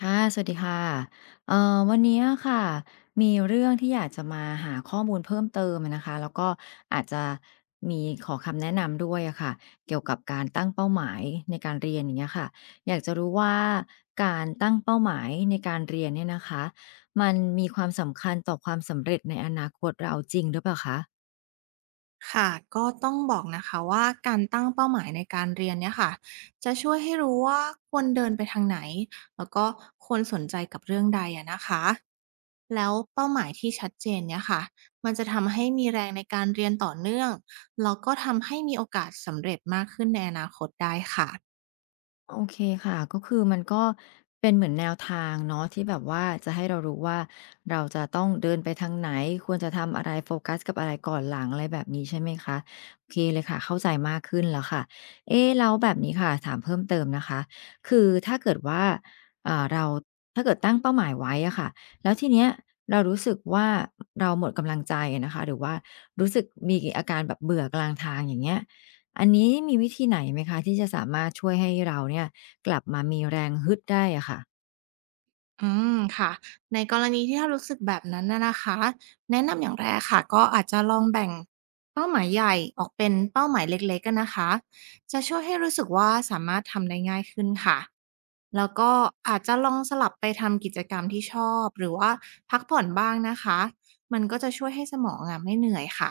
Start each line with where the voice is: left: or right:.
left: ค่ะสวัสดีค่ะวันนี้อะค่ะ มีเรื่องที่อยากจะมาหาข้อมูลเพิ่มเติมอะนะคะแล้วก็อาจจะมีขอคำแนะนำด้วยอะค่ะเกี่ยวกับการตั้งเป้าหมายในการเรียนอย่างเงี้ยค่ะอยากจะรู้ว่าการตั้งเป้าหมายในการเรียนเนี่ยนะคะมันมีความสำคัญต่อความสำเร็จในอนาคตเราจริงหรือเปล่าคะ
right: ค่ะก็ต้องบอกนะคะว่าการตั้งเป้าหมายในการเรียนเนี่ยค่ะจะช่วยให้รู้ว่าควรเดินไปทางไหนแล้วก็ควรสนใจกับเรื่องใดอะนะคะแล้วเป้าหมายที่ชัดเจนเนี่ยค่ะมันจะทำให้มีแรงในการเรียนต่อเนื่องแล้วก็ทำให้มีโอกาสสำเร็จมากขึ้นในอนาคตได้ค่ะ
left: โอเคค่ะก็คือมันก็เป็นเหมือนแนวทางเนาะที่แบบว่าจะให้เรารู้ว่าเราจะต้องเดินไปทางไหนควรจะทำอะไรโฟกัสกับอะไรก่อนหลังอะไรแบบนี้ใช่ไหมคะโอเคเลยค่ะเข้าใจมากขึ้นแล้วค่ะเอ๊ะแล้วแบบนี้ค่ะถามเพิ่มเติมนะคะคือถ้าเกิดว่าเราถ้าเกิดตั้งเป้าหมายไว้อะค่ะแล้วทีเนี้ยเรารู้สึกว่าเราหมดกำลังใจนะคะหรือว่ารู้สึกมีอาการแบบเบื่อกลางทางอย่างเงี้ย อันนี้มีวิธีไหนไหมคะที่จะสามารถช่วยให้เราเนี่ยกลับมามีแรงฮึดได้อะค่ะ
right: อืมค่ะในกรณีที่ถ้ารู้สึกแบบนั้นนะคะแนะนำอย่างแรกค่ะก็อาจจะลองแบ่งเป้าหมายใหญ่ออกเป็นเป้าหมายเล็กๆกันนะคะจะช่วยให้รู้สึกว่าสามารถทำได้ง่ายขึ้นค่ะแล้วก็อาจจะลองสลับไปทำกิจกรรมที่ชอบหรือว่าพักผ่อนบ้างนะคะมันก็จะช่วยให้สมองอะไม่เหนื่อยค่ะ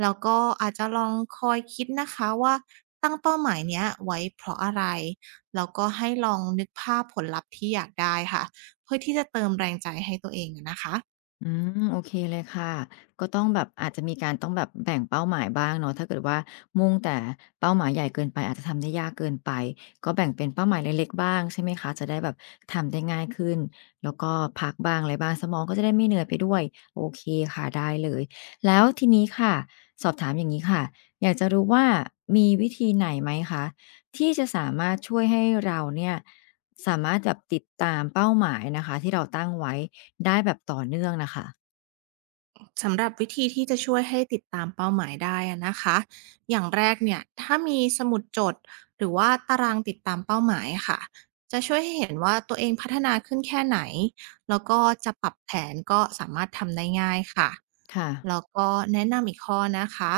right: แล้วก็อาจจะลองคอยคิดนะคะว่าตั้งเป้าหมายเนี้ยไว้เพราะอะไรแล้วก็ให้ลองนึกภาพผลลัพธ์ที่อยากได้ค่ะ เพื่อที่จะเติมแรงใจให้ตัวเองอะนะคะ
left: อืมโอเคเลยค่ะก็ต้องแบบอาจจะมีการต้องแบบแบ่งเป้าหมายบ้างเนาะถ้าเกิดว่ามุ่งแต่เป้าหมายใหญ่เกินไปอาจจะทำได้ยากเกินไปก็แบ่งเป็นเป้าหมายเล็กๆบ้างใช่ไหมคะจะได้แบบทำได้ง่ายขึ้นแล้วก็พักบ้างอะไรบ้างสมองก็จะได้ไม่เหนื่อยไปด้วยโอเคค่ะได้เลยแล้วทีนี้ค่ะสอบถามอย่างนี้ค่ะอยากจะรู้ว่ามีวิธีไหนไหมคะที่จะสามารถช่วยให้เราเนี่ยสามารถแบบติดตามเป้าหมายนะคะที่เราตั้งไว้ ได้แบบต่อเนื่องนะคะ
right: สำหรับวิธีที่จะช่วยให้ติดตามเป้าหมายได้อะนะคะอย่างแรกเนี่ยถ้ามีสมุดจดหรือว่าตารางติดตามเป้าหมายค่ะจะช่วยให้เห็นว่าตัวเองพัฒนาขึ้นแค่ไหนแล้วก็จะปรับแผนก็สามารถทำได้ง่ายค่ะ
left: ค่ะ
right: แล้วก็แนะนำอีกข้อนะคะ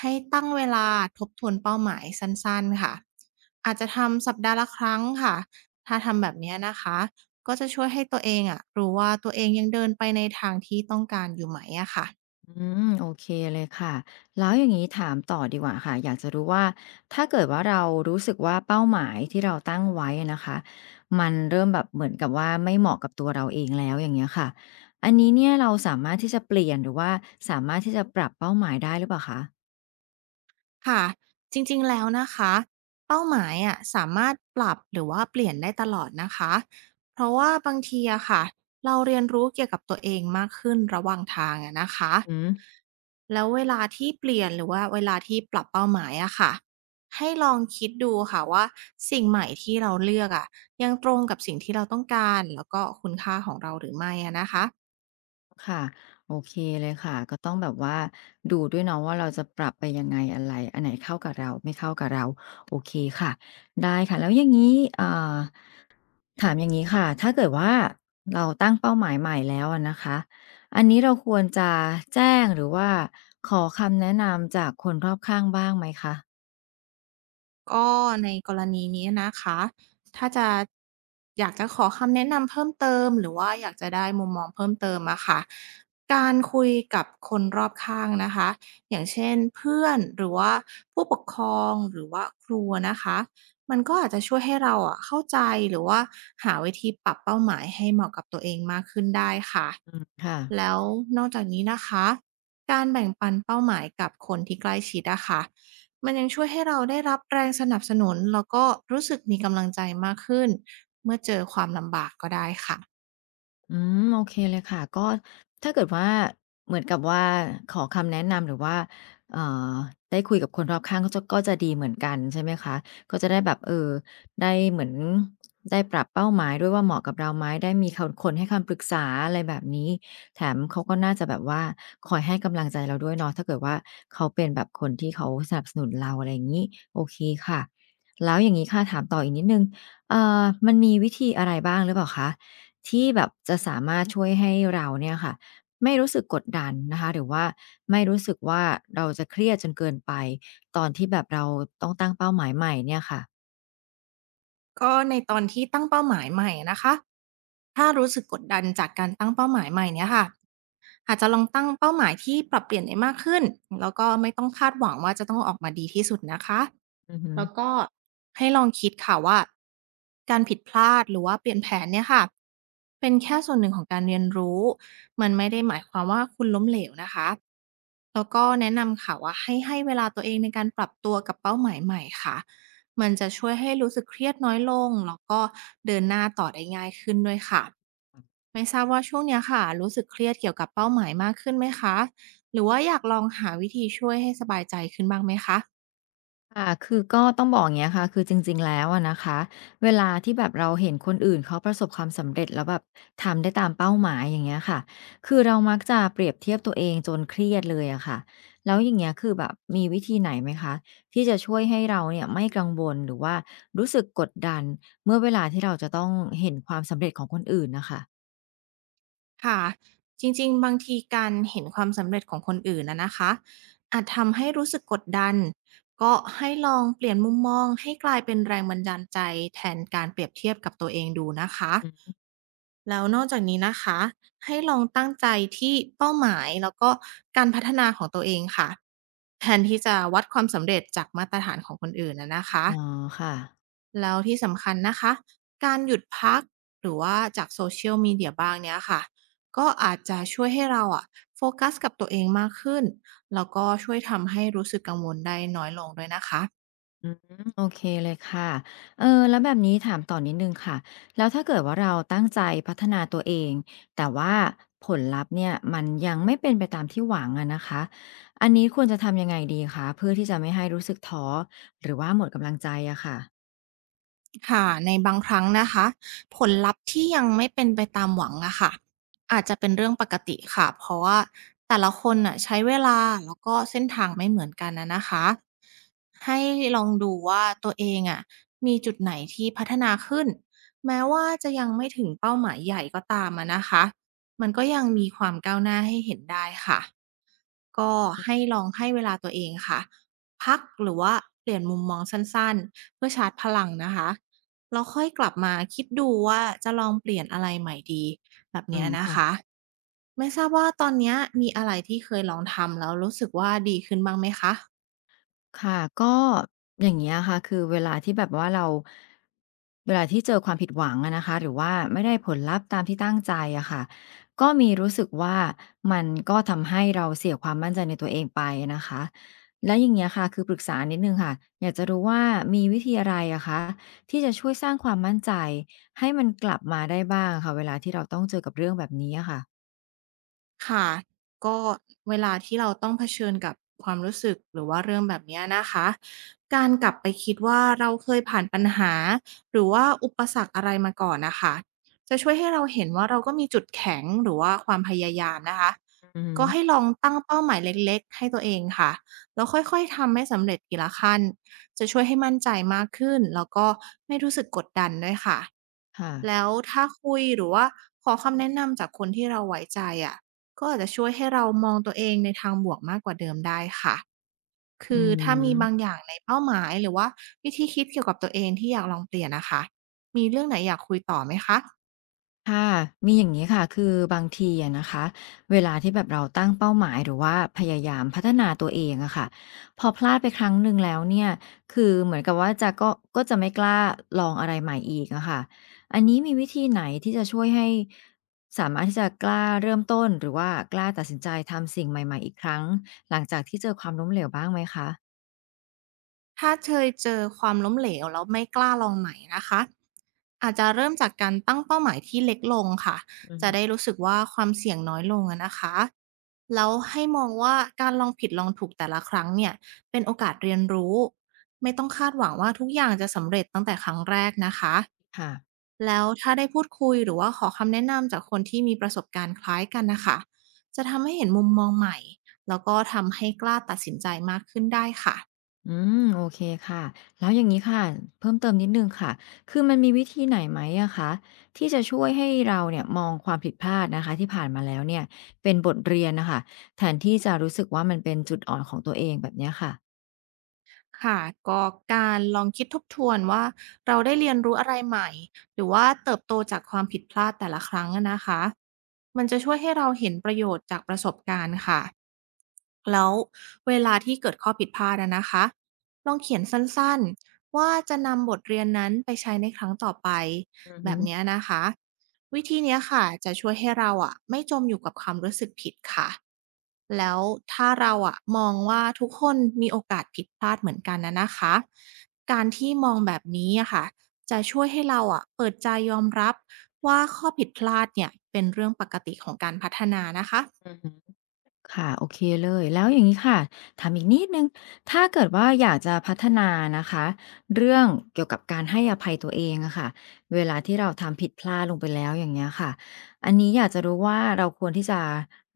right: ให้ตั้งเวลาทบทวนเป้าหมายสั้นๆค่ะอาจจะทำสัปดาห์ละครั้งค่ะถ้าทำแบบเนี้ยนะคะ ก็จะช่วยให้ตัวเองอะรู้ว่าตัวเองยังเดินไปในทางที่ต้องการอยู่ไหมอะค่ะ
left: อืมโอเคเลยค่ะแล้วอย่างนี้ถามต่อดีกว่าค่ะอยากจะรู้ว่า ถ้าเกิดว่าเรารู้สึกว่าเป้าหมายที่เราตั้งไว้อะนะคะ มันเริ่มแบบเหมือนกับว่าไม่เหมาะกับตัวเราเองแล้วอย่างเงี้ยค่ะอันนี้เนี่ยเราสามารถที่จะเปลี่ยนหรือว่าสามารถที่จะปรับเป้าหมายได้หรือเปล่าคะ
right: ค่ะจริงๆแล้วนะคะเป้าหมายอะสามารถปรับหรือว่าเปลี่ยนได้ตลอดนะคะเพราะว่าบางทีอะค่ะเราเรียนรู้เกี่ยวกับตัวเองมากขึ้นระหว่างทางอะนะคะ
left: อืม
right: แล้วเวลาที่เปลี่ยนหรือว่าเวลาที่ปรับเป้าหมายอะค่ะให้ลองคิดดูค่ะว่าสิ่งใหม่ที่เราเลือกอะยังตรงกับสิ่งที่เราต้องการแล้วก็คุณค่าของเราหรือไม่อะนะคะ
left: ค่ะโอเคเลยค่ะก็ต้องแบบว่าดูด้วยเนาะว่าเราจะปรับไปยังไงอะไรอันไหนเข้ากับเราไม่เข้ากับเราโอเคค่ะได้ค่ะแล้วอย่างนี้เอ่าถามอย่างนี้ค่ะถ้าเกิดว่าเราตั้งเป้าหมายใหม่แล้วอะนะคะอันนี้เราควรจะแจ้งหรือว่าขอคำแนะนำจากคนรอบข้างบ้างไหมคะ
right: ก็ในกรณีนี้นะคะถ้าจะอยากจะขอคำแนะนำเพิ่มเติมหรือว่าอยากจะได้มุมมองเพิ่มเติมอะค่ะการคุยกับคนรอบข้างนะคะอย่างเช่นเพื่อนหรือว่าผู้ปกครองหรือว่าครูนะคะมันก็อาจจะช่วยให้เราอะเข้าใจหรือว่าหาวิธีปรับเป้าหมายให้เหมาะกับตัวเองมากขึ้นได้ค่ะ
left: อืมค่ะ
right: แล้วนอกจากนี้นะคะการแบ่งปันเป้าหมายกับคนที่ใกล้ชิดอะค่ะ มันยังช่วยให้เราได้รับแรงสนับสนุนแล้วก็รู้สึกมีกำลังใจมากขึ้นเมื่อเจอความลำบากก็ได้ค่ะ
left: อืมโอเคเลยค่ะก็ถ้าเกิดว่าเหมือนกับว่าขอคำแนะนำหรือว่าเอ่อได้คุยกับคนรอบข้างก็จะก็จะดีเหมือนกันใช่ไหมคะก็จะได้แบบเออได้เหมือนได้ปรับเป้าหมายด้วยว่าเหมาะกับเราไหมได้มีคนให้คำปรึกษาอะไรแบบนี้แถมเขาก็น่าจะแบบว่าคอยให้กำลังใจเราด้วยเนาะถ้าเกิดว่าเขาเป็นแบบคนที่เขาสนับสนุนเราอะไรอย่างนี้โอเคค่ะแล้วอย่างนี้ค่ะถามต่ออีกนิดนึงมันมีวิธีอะไรบ้างหรือเปล่าคะ ที่แบบจะสามารถช่วยให้เราเนี่ยค่ะไม่รู้สึกกดดันนะคะหรือว่าไม่รู้สึกว่าเราจะเครียดจนเกินไปตอนที่แบบเราต้องตั้งเป้าหมายใหม่เนี่ยค่ะ
right: ก็ในตอนที่ตั้งเป้าหมายใหม่นะคะถ้ารู้สึกกดดันจากการตั้งเป้าหมายใหม่เนี่ยค่ะอาจจะลองตั้งเป้าหมายที่ปรับเปลี่ยนได้มากขึ้นแล้วก็ไม่ต้องคาดหวังว่าจะต้องออกมาดีที่สุดนะคะ
left: อือฮึ
right: แล้วก็ให้ลองคิดค่ะว่าการผิดพลาดหรือว่าเปลี่ยนแผนเนี่ยค่ะเป็นแค่ส่วนหนึ่งของการเรียนรู้มันไม่ได้หมายความว่าคุณล้มเหลวนะคะแล้วก็แนะนำค่ะว่าให้เวลาตัวเองในการปรับตัวกับเป้าหมายใหม่ค่ะมันจะช่วยให้รู้สึกเครียดน้อยลงแล้วก็เดินหน้าต่อได้ง่ายขึ้นด้วยค่ะไม่ทราบว่าช่วงเนี้ยค่ะรู้สึกเครียดเกี่ยวกับเป้าหมายมากขึ้นไหมคะหรือว่าอยากลองหาวิธีช่วยให้สบายใจขึ้นบ้างไหมคะ
left: ค่ะคือก็ต้องบอกอย่างเงี้ยค่ะคือจริงๆแล้วอะนะคะ เวลาที่แบบเราเห็นคนอื่นเขาประสบความสำเร็จแล้วแบบทำได้ตามเป้าหมายอย่างเงี้ยค่ะ คือเรามักจะเปรียบเทียบตัวเองจนเครียดเลยอะค่ะแล้วอย่างเงี้ยคือแบบมีวิธีไหนไหมคะที่จะช่วยให้เราเนี่ยไม่กังวลหรือว่ารู้สึกกดดันเมื่อเวลาที่เราจะต้องเห็นความสำเร็จของคนอื่นน่ะค่ะ
right: ค่ะจริงๆบางทีการเห็นความสำเร็จของคนอื่นอะนะคะอาจทำให้รู้สึกกดดันก็ให้ลองเปลี่ยนมุมมองให้กลายเป็นแรงบันดาลใจแทนการเปรียบเทียบกับตัวเองดูนะคะ
left: อืม
right: แล้วนอกจากนี้นะคะให้ลองตั้งใจที่เป้าหมายแล้วก็การพัฒนาของตัวเองค่ะแทนที่จะวัดความสำเร็จจากมาตรฐานของคนอื่นนะคะ
left: อ๋อค่ะ
right: แล้วที่สำคัญนะคะ การหยุดพักหรือว่าจากโซเชียลมีเดียบ้างเนี้ยค่ะ ก็อาจจะช่วยให้เราอะโฟกัสกับตัวเองมากขึ้น แล้วก็ช่วยทำให้รู้สึกกังวลได้น้อยลงด้วยนะคะ
left: อืมโอเคเลยค่ะเออแล้วแบบนี้ถามต่อนิดนึงค่ะ แล้วถ้าเกิดว่าเราตั้งใจพัฒนาตัวเอง แต่ว่าผลลัพธ์เนี่ยมันยังไม่เป็นไปตามที่หวังอะนะคะ อันนี้ควรจะทำยังไงดีคะเพื่อที่จะไม่ให้รู้สึกท้อหรือว่าหมดกำลังใจอะค่ะ
right: ค่ะในบางครั้งนะคะผลลัพธ์ที่ยังไม่เป็นไปตามหวังอะค่ะอาจจะเป็นเรื่องปกติค่ะเพราะว่าแต่ละคนน่ะใช้เวลาแล้วก็เส้นทางไม่เหมือนกันนะคะให้ลองดูว่าตัวเองอะมีจุดไหนที่พัฒนาขึ้นแม้ว่าจะยังไม่ถึงเป้าหมายใหญ่ก็ตามอะนะคะมันก็ยังมีความก้าวหน้าให้เห็นได้ค่ะ ก็ให้ลองให้เวลาตัวเองค่ะพักหรือว่าเปลี่ยนมุมมองสั้นๆเพื่อชาร์จพลังนะคะแล้วค่อยกลับมาคิดดูว่าจะลองเปลี่ยนอะไรใหม่ดีแบบ
left: อื
right: เนี้ย
left: ม
right: นะ
left: ค่ะ
right: คะไม่ทราบว่าตอนเนี้ยมีอะไรที่เคยลองทำแล้วรู้สึกว่าดีขึ้นบ้างไหมคะ
left: ค่ะก็อย่างเงี้ยค่ะคือเวลาที่แบบว่าเวลาที่เจอความผิดหวังอะนะคะหรือว่าไม่ได้ผลลัพธ์ตามที่ตั้งใจอะค่ะก็มีรู้สึกว่ามันก็ทำให้เราเสียความมั่นใจในตัวเองไปนะคะแล้วอย่างเงี้ยค่ะคือปรึกษานิดหนึ่งค่ะอยากจะรู้ว่ามีวิธีอะไรอะคะที่จะช่วยสร้างความมั่นใจให้มันกลับมาได้บ้างอะค่ะเวลาที่เราต้องเจอกับเรื่องแบบนี้อะค่ะ
right: ค่ะก็เวลาที่เราต้องเผชิญกับความรู้สึกหรือว่าเรื่องแบบเนี้ยนะคะการกลับไปคิดว่าเราเคยผ่านปัญหาหรือว่าอุปสรรคอะไรมาก่อนนะคะจะช่วยให้เราเห็นว่าเราก็มีจุดแข็งหรือว่าความพยายามนะคะ
left: อือฮึ
right: ก็ให้ลองตั้งเป้าหมายเล็กๆให้ตัวเองค่ะแล้วค่อยๆทำให้สำเร็จทีละขั้นจะช่วยให้มั่นใจมากขึ้นแล้วก็ไม่รู้สึกกดดันด้วยค่ะ
left: ค่ะ
right: แล้วถ้าคุยหรือว่าขอคำแนะนำจากคนที่เราไว้ใจอะ ก็อาจจะช่วยให้เรามองตัวเองในทางบวกมากกว่าเดิมได้ค่ะ
left: อื
right: คือถ้ามีบาง
left: ม
right: อย่างในเป้าหมายหรือว่าวิธีคิดเกี่ยวกับตัวเองที่อยากลองเปลี่ยนนะคะมีเรื่องไหนอยากคุยต่อไหมคะ
left: ค่ะมีอย่างนี้ค่ะคือบางทีอะนะคะเวลาที่แบบเราตั้งเป้าหมายหรือว่าพยายามพัฒนาตัวเองอะค่ะพอพลาดไปครั้งหนึ่งแล้วเนี่ยคือเหมือนกับว่าจะก็จะไม่กล้าลองอะไรใหม่อีกอะค่ะอันนี้มีวิธีไหนที่จะช่วยให้สามารถที่จะกล้าเริ่มต้นหรือว่ากล้าตัดสินใจทำสิ่งใหม่ๆอีกครั้งหลังจากที่เจอความล้มเหลวบ้างไหมคะ
right: ถ้าเคยเจอความล้มเหลวแล้วไม่กล้าลองใหม่นะคะ อาจจะเริ่มจากการตั้งเป้าหมายที่เล็กลงค่ะ
left: อือ
right: จะ
left: ฮึ
right: ได้รู้สึกว่าความเสี่ยงน้อยลงอะนะคะแล้วให้มองว่าการลองผิดลองถูกแต่ละครั้งเนี่ยเป็นโอกาสเรียนรู้ไม่ต้องคาดหวังว่าทุกอย่างจะสำเร็จตั้งแต่ครั้งแรกนะคะ
left: ค่ะ
right: แล้วถ้าได้พูดคุยหรือว่าขอคำแนะนำจากคนที่มีประสบการณ์คล้ายกันนะคะจะทำให้เห็นมุมมองใหม่แล้วก็ทำให้กล้าตัดสินใจมากขึ้นได้ค่ะ
left: อืมโอเคค่ะแล้วอย่างนี้ค่ะเพิ่มเติมนิดนึงค่ะคือมันมีวิธีไหนไหมอะคะที่จะช่วยให้เราเนี่ยมองความผิดพลาดนะคะที่ผ่านมาแล้วเนี่ยเป็นบทเรียนนะคะแทนที่จะรู้สึกว่ามันเป็นจุดอ่อนของตัวเองแบบเนี้ยค่ะ
right: ค่ะก็การลองคิดทบทวนว่าเราได้เรียนรู้อะไรใหม่หรือว่าเติบโตจากความผิดพลาดแต่ละครั้งอะนะคะมันจะช่วยให้เราเห็นประโยชน์จากประสบการณ์ค่ะแล้วเวลาที่เกิดข้อผิดพลาดอะนะคะลองเขียนสั้นๆว่าจะนำบทเรียนนั้นไปใช้ในครั้งต่อไป แบบเนี้ยนะคะวิธีเนี้ยค่ะจะช่วยให้เราอ่ะไม่จมอยู่กับความรู้สึกผิดค่ะแล้วถ้าเราอะมองว่าทุกคนมีโอกาสผิดพลาดเหมือนกันนะคะการที่มองแบบนี้อะค่ะจะช่วยให้เราอ่ะเปิดใจยอมรับว่าข้อผิดพลาดเนี่ยเป็นเรื่องปกติของการพัฒนานะคะ
left: ค่ะโอเคเลยแล้วอย่างนี้ค่ะถามอีกนิดหนึ่งถ้าเกิดว่าอยากจะพัฒนานะคะเรื่องเกี่ยวกับการให้อภัยตัวเองอะค่ะเวลาที่เราทำผิดพลาดลงไปแล้วอย่างเงี้ยค่ะอันนี้อยากจะรู้ว่าเราควรที่จะ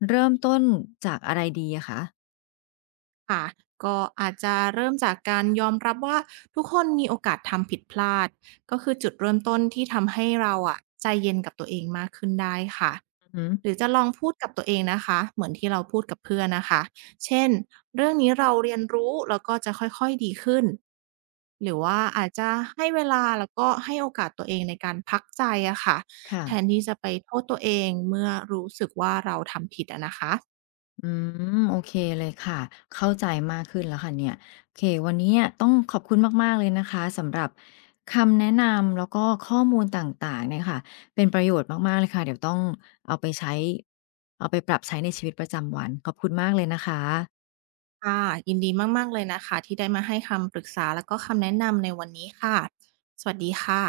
left: เริ่มต้นจากอะไรดีอะคะ
right: ค่ะก็อาจจะเริ่มจากการยอมรับว่าทุกคนมีโอกาสทำผิดพลาดก็คือจุดเริ่มต้นที่ทำให้เราอะใจเย็นกับตัวเองมากขึ้นได้ค่ะ
left: อือหือ
right: หรือจะลองพูดกับตัวเองนะคะเหมือนที่เราพูดกับเพื่อนนะคะเช่นเรื่องนี้เราเรียนรู้แล้วก็จะค่อยๆดีขึ้นหรือว่าอาจจะให้เวลาแล้วก็ให้โอกาสตัวเองในการพักใจอะค่ะ
left: ค่ะ
right: แทนที่จะไปโทษตัวเองเมื่อรู้สึกว่าเราทำผิดอะนะคะ
left: อืมโอเคเลยค่ะเข้าใจมากขึ้นแล้วค่ะเนี่ยโอเควันนี้เนี่ยต้องขอบคุณมากๆเลยนะคะสำหรับคำแนะนำแล้วก็ข้อมูลต่างๆเนี่ยค่ะเป็นประโยชน์มากๆเลยค่ะเดี๋ยวต้องเอาไปใช้เอาไปปรับใช้ในชีวิตประจำวันขอบคุณมากเลยนะคะ
right: ค่ะยินดีมากๆเลยนะคะที่ได้มาให้คำปรึกษาแล้วก็คำแนะนำในวันนี้ค่ะสวัสดีค่ะ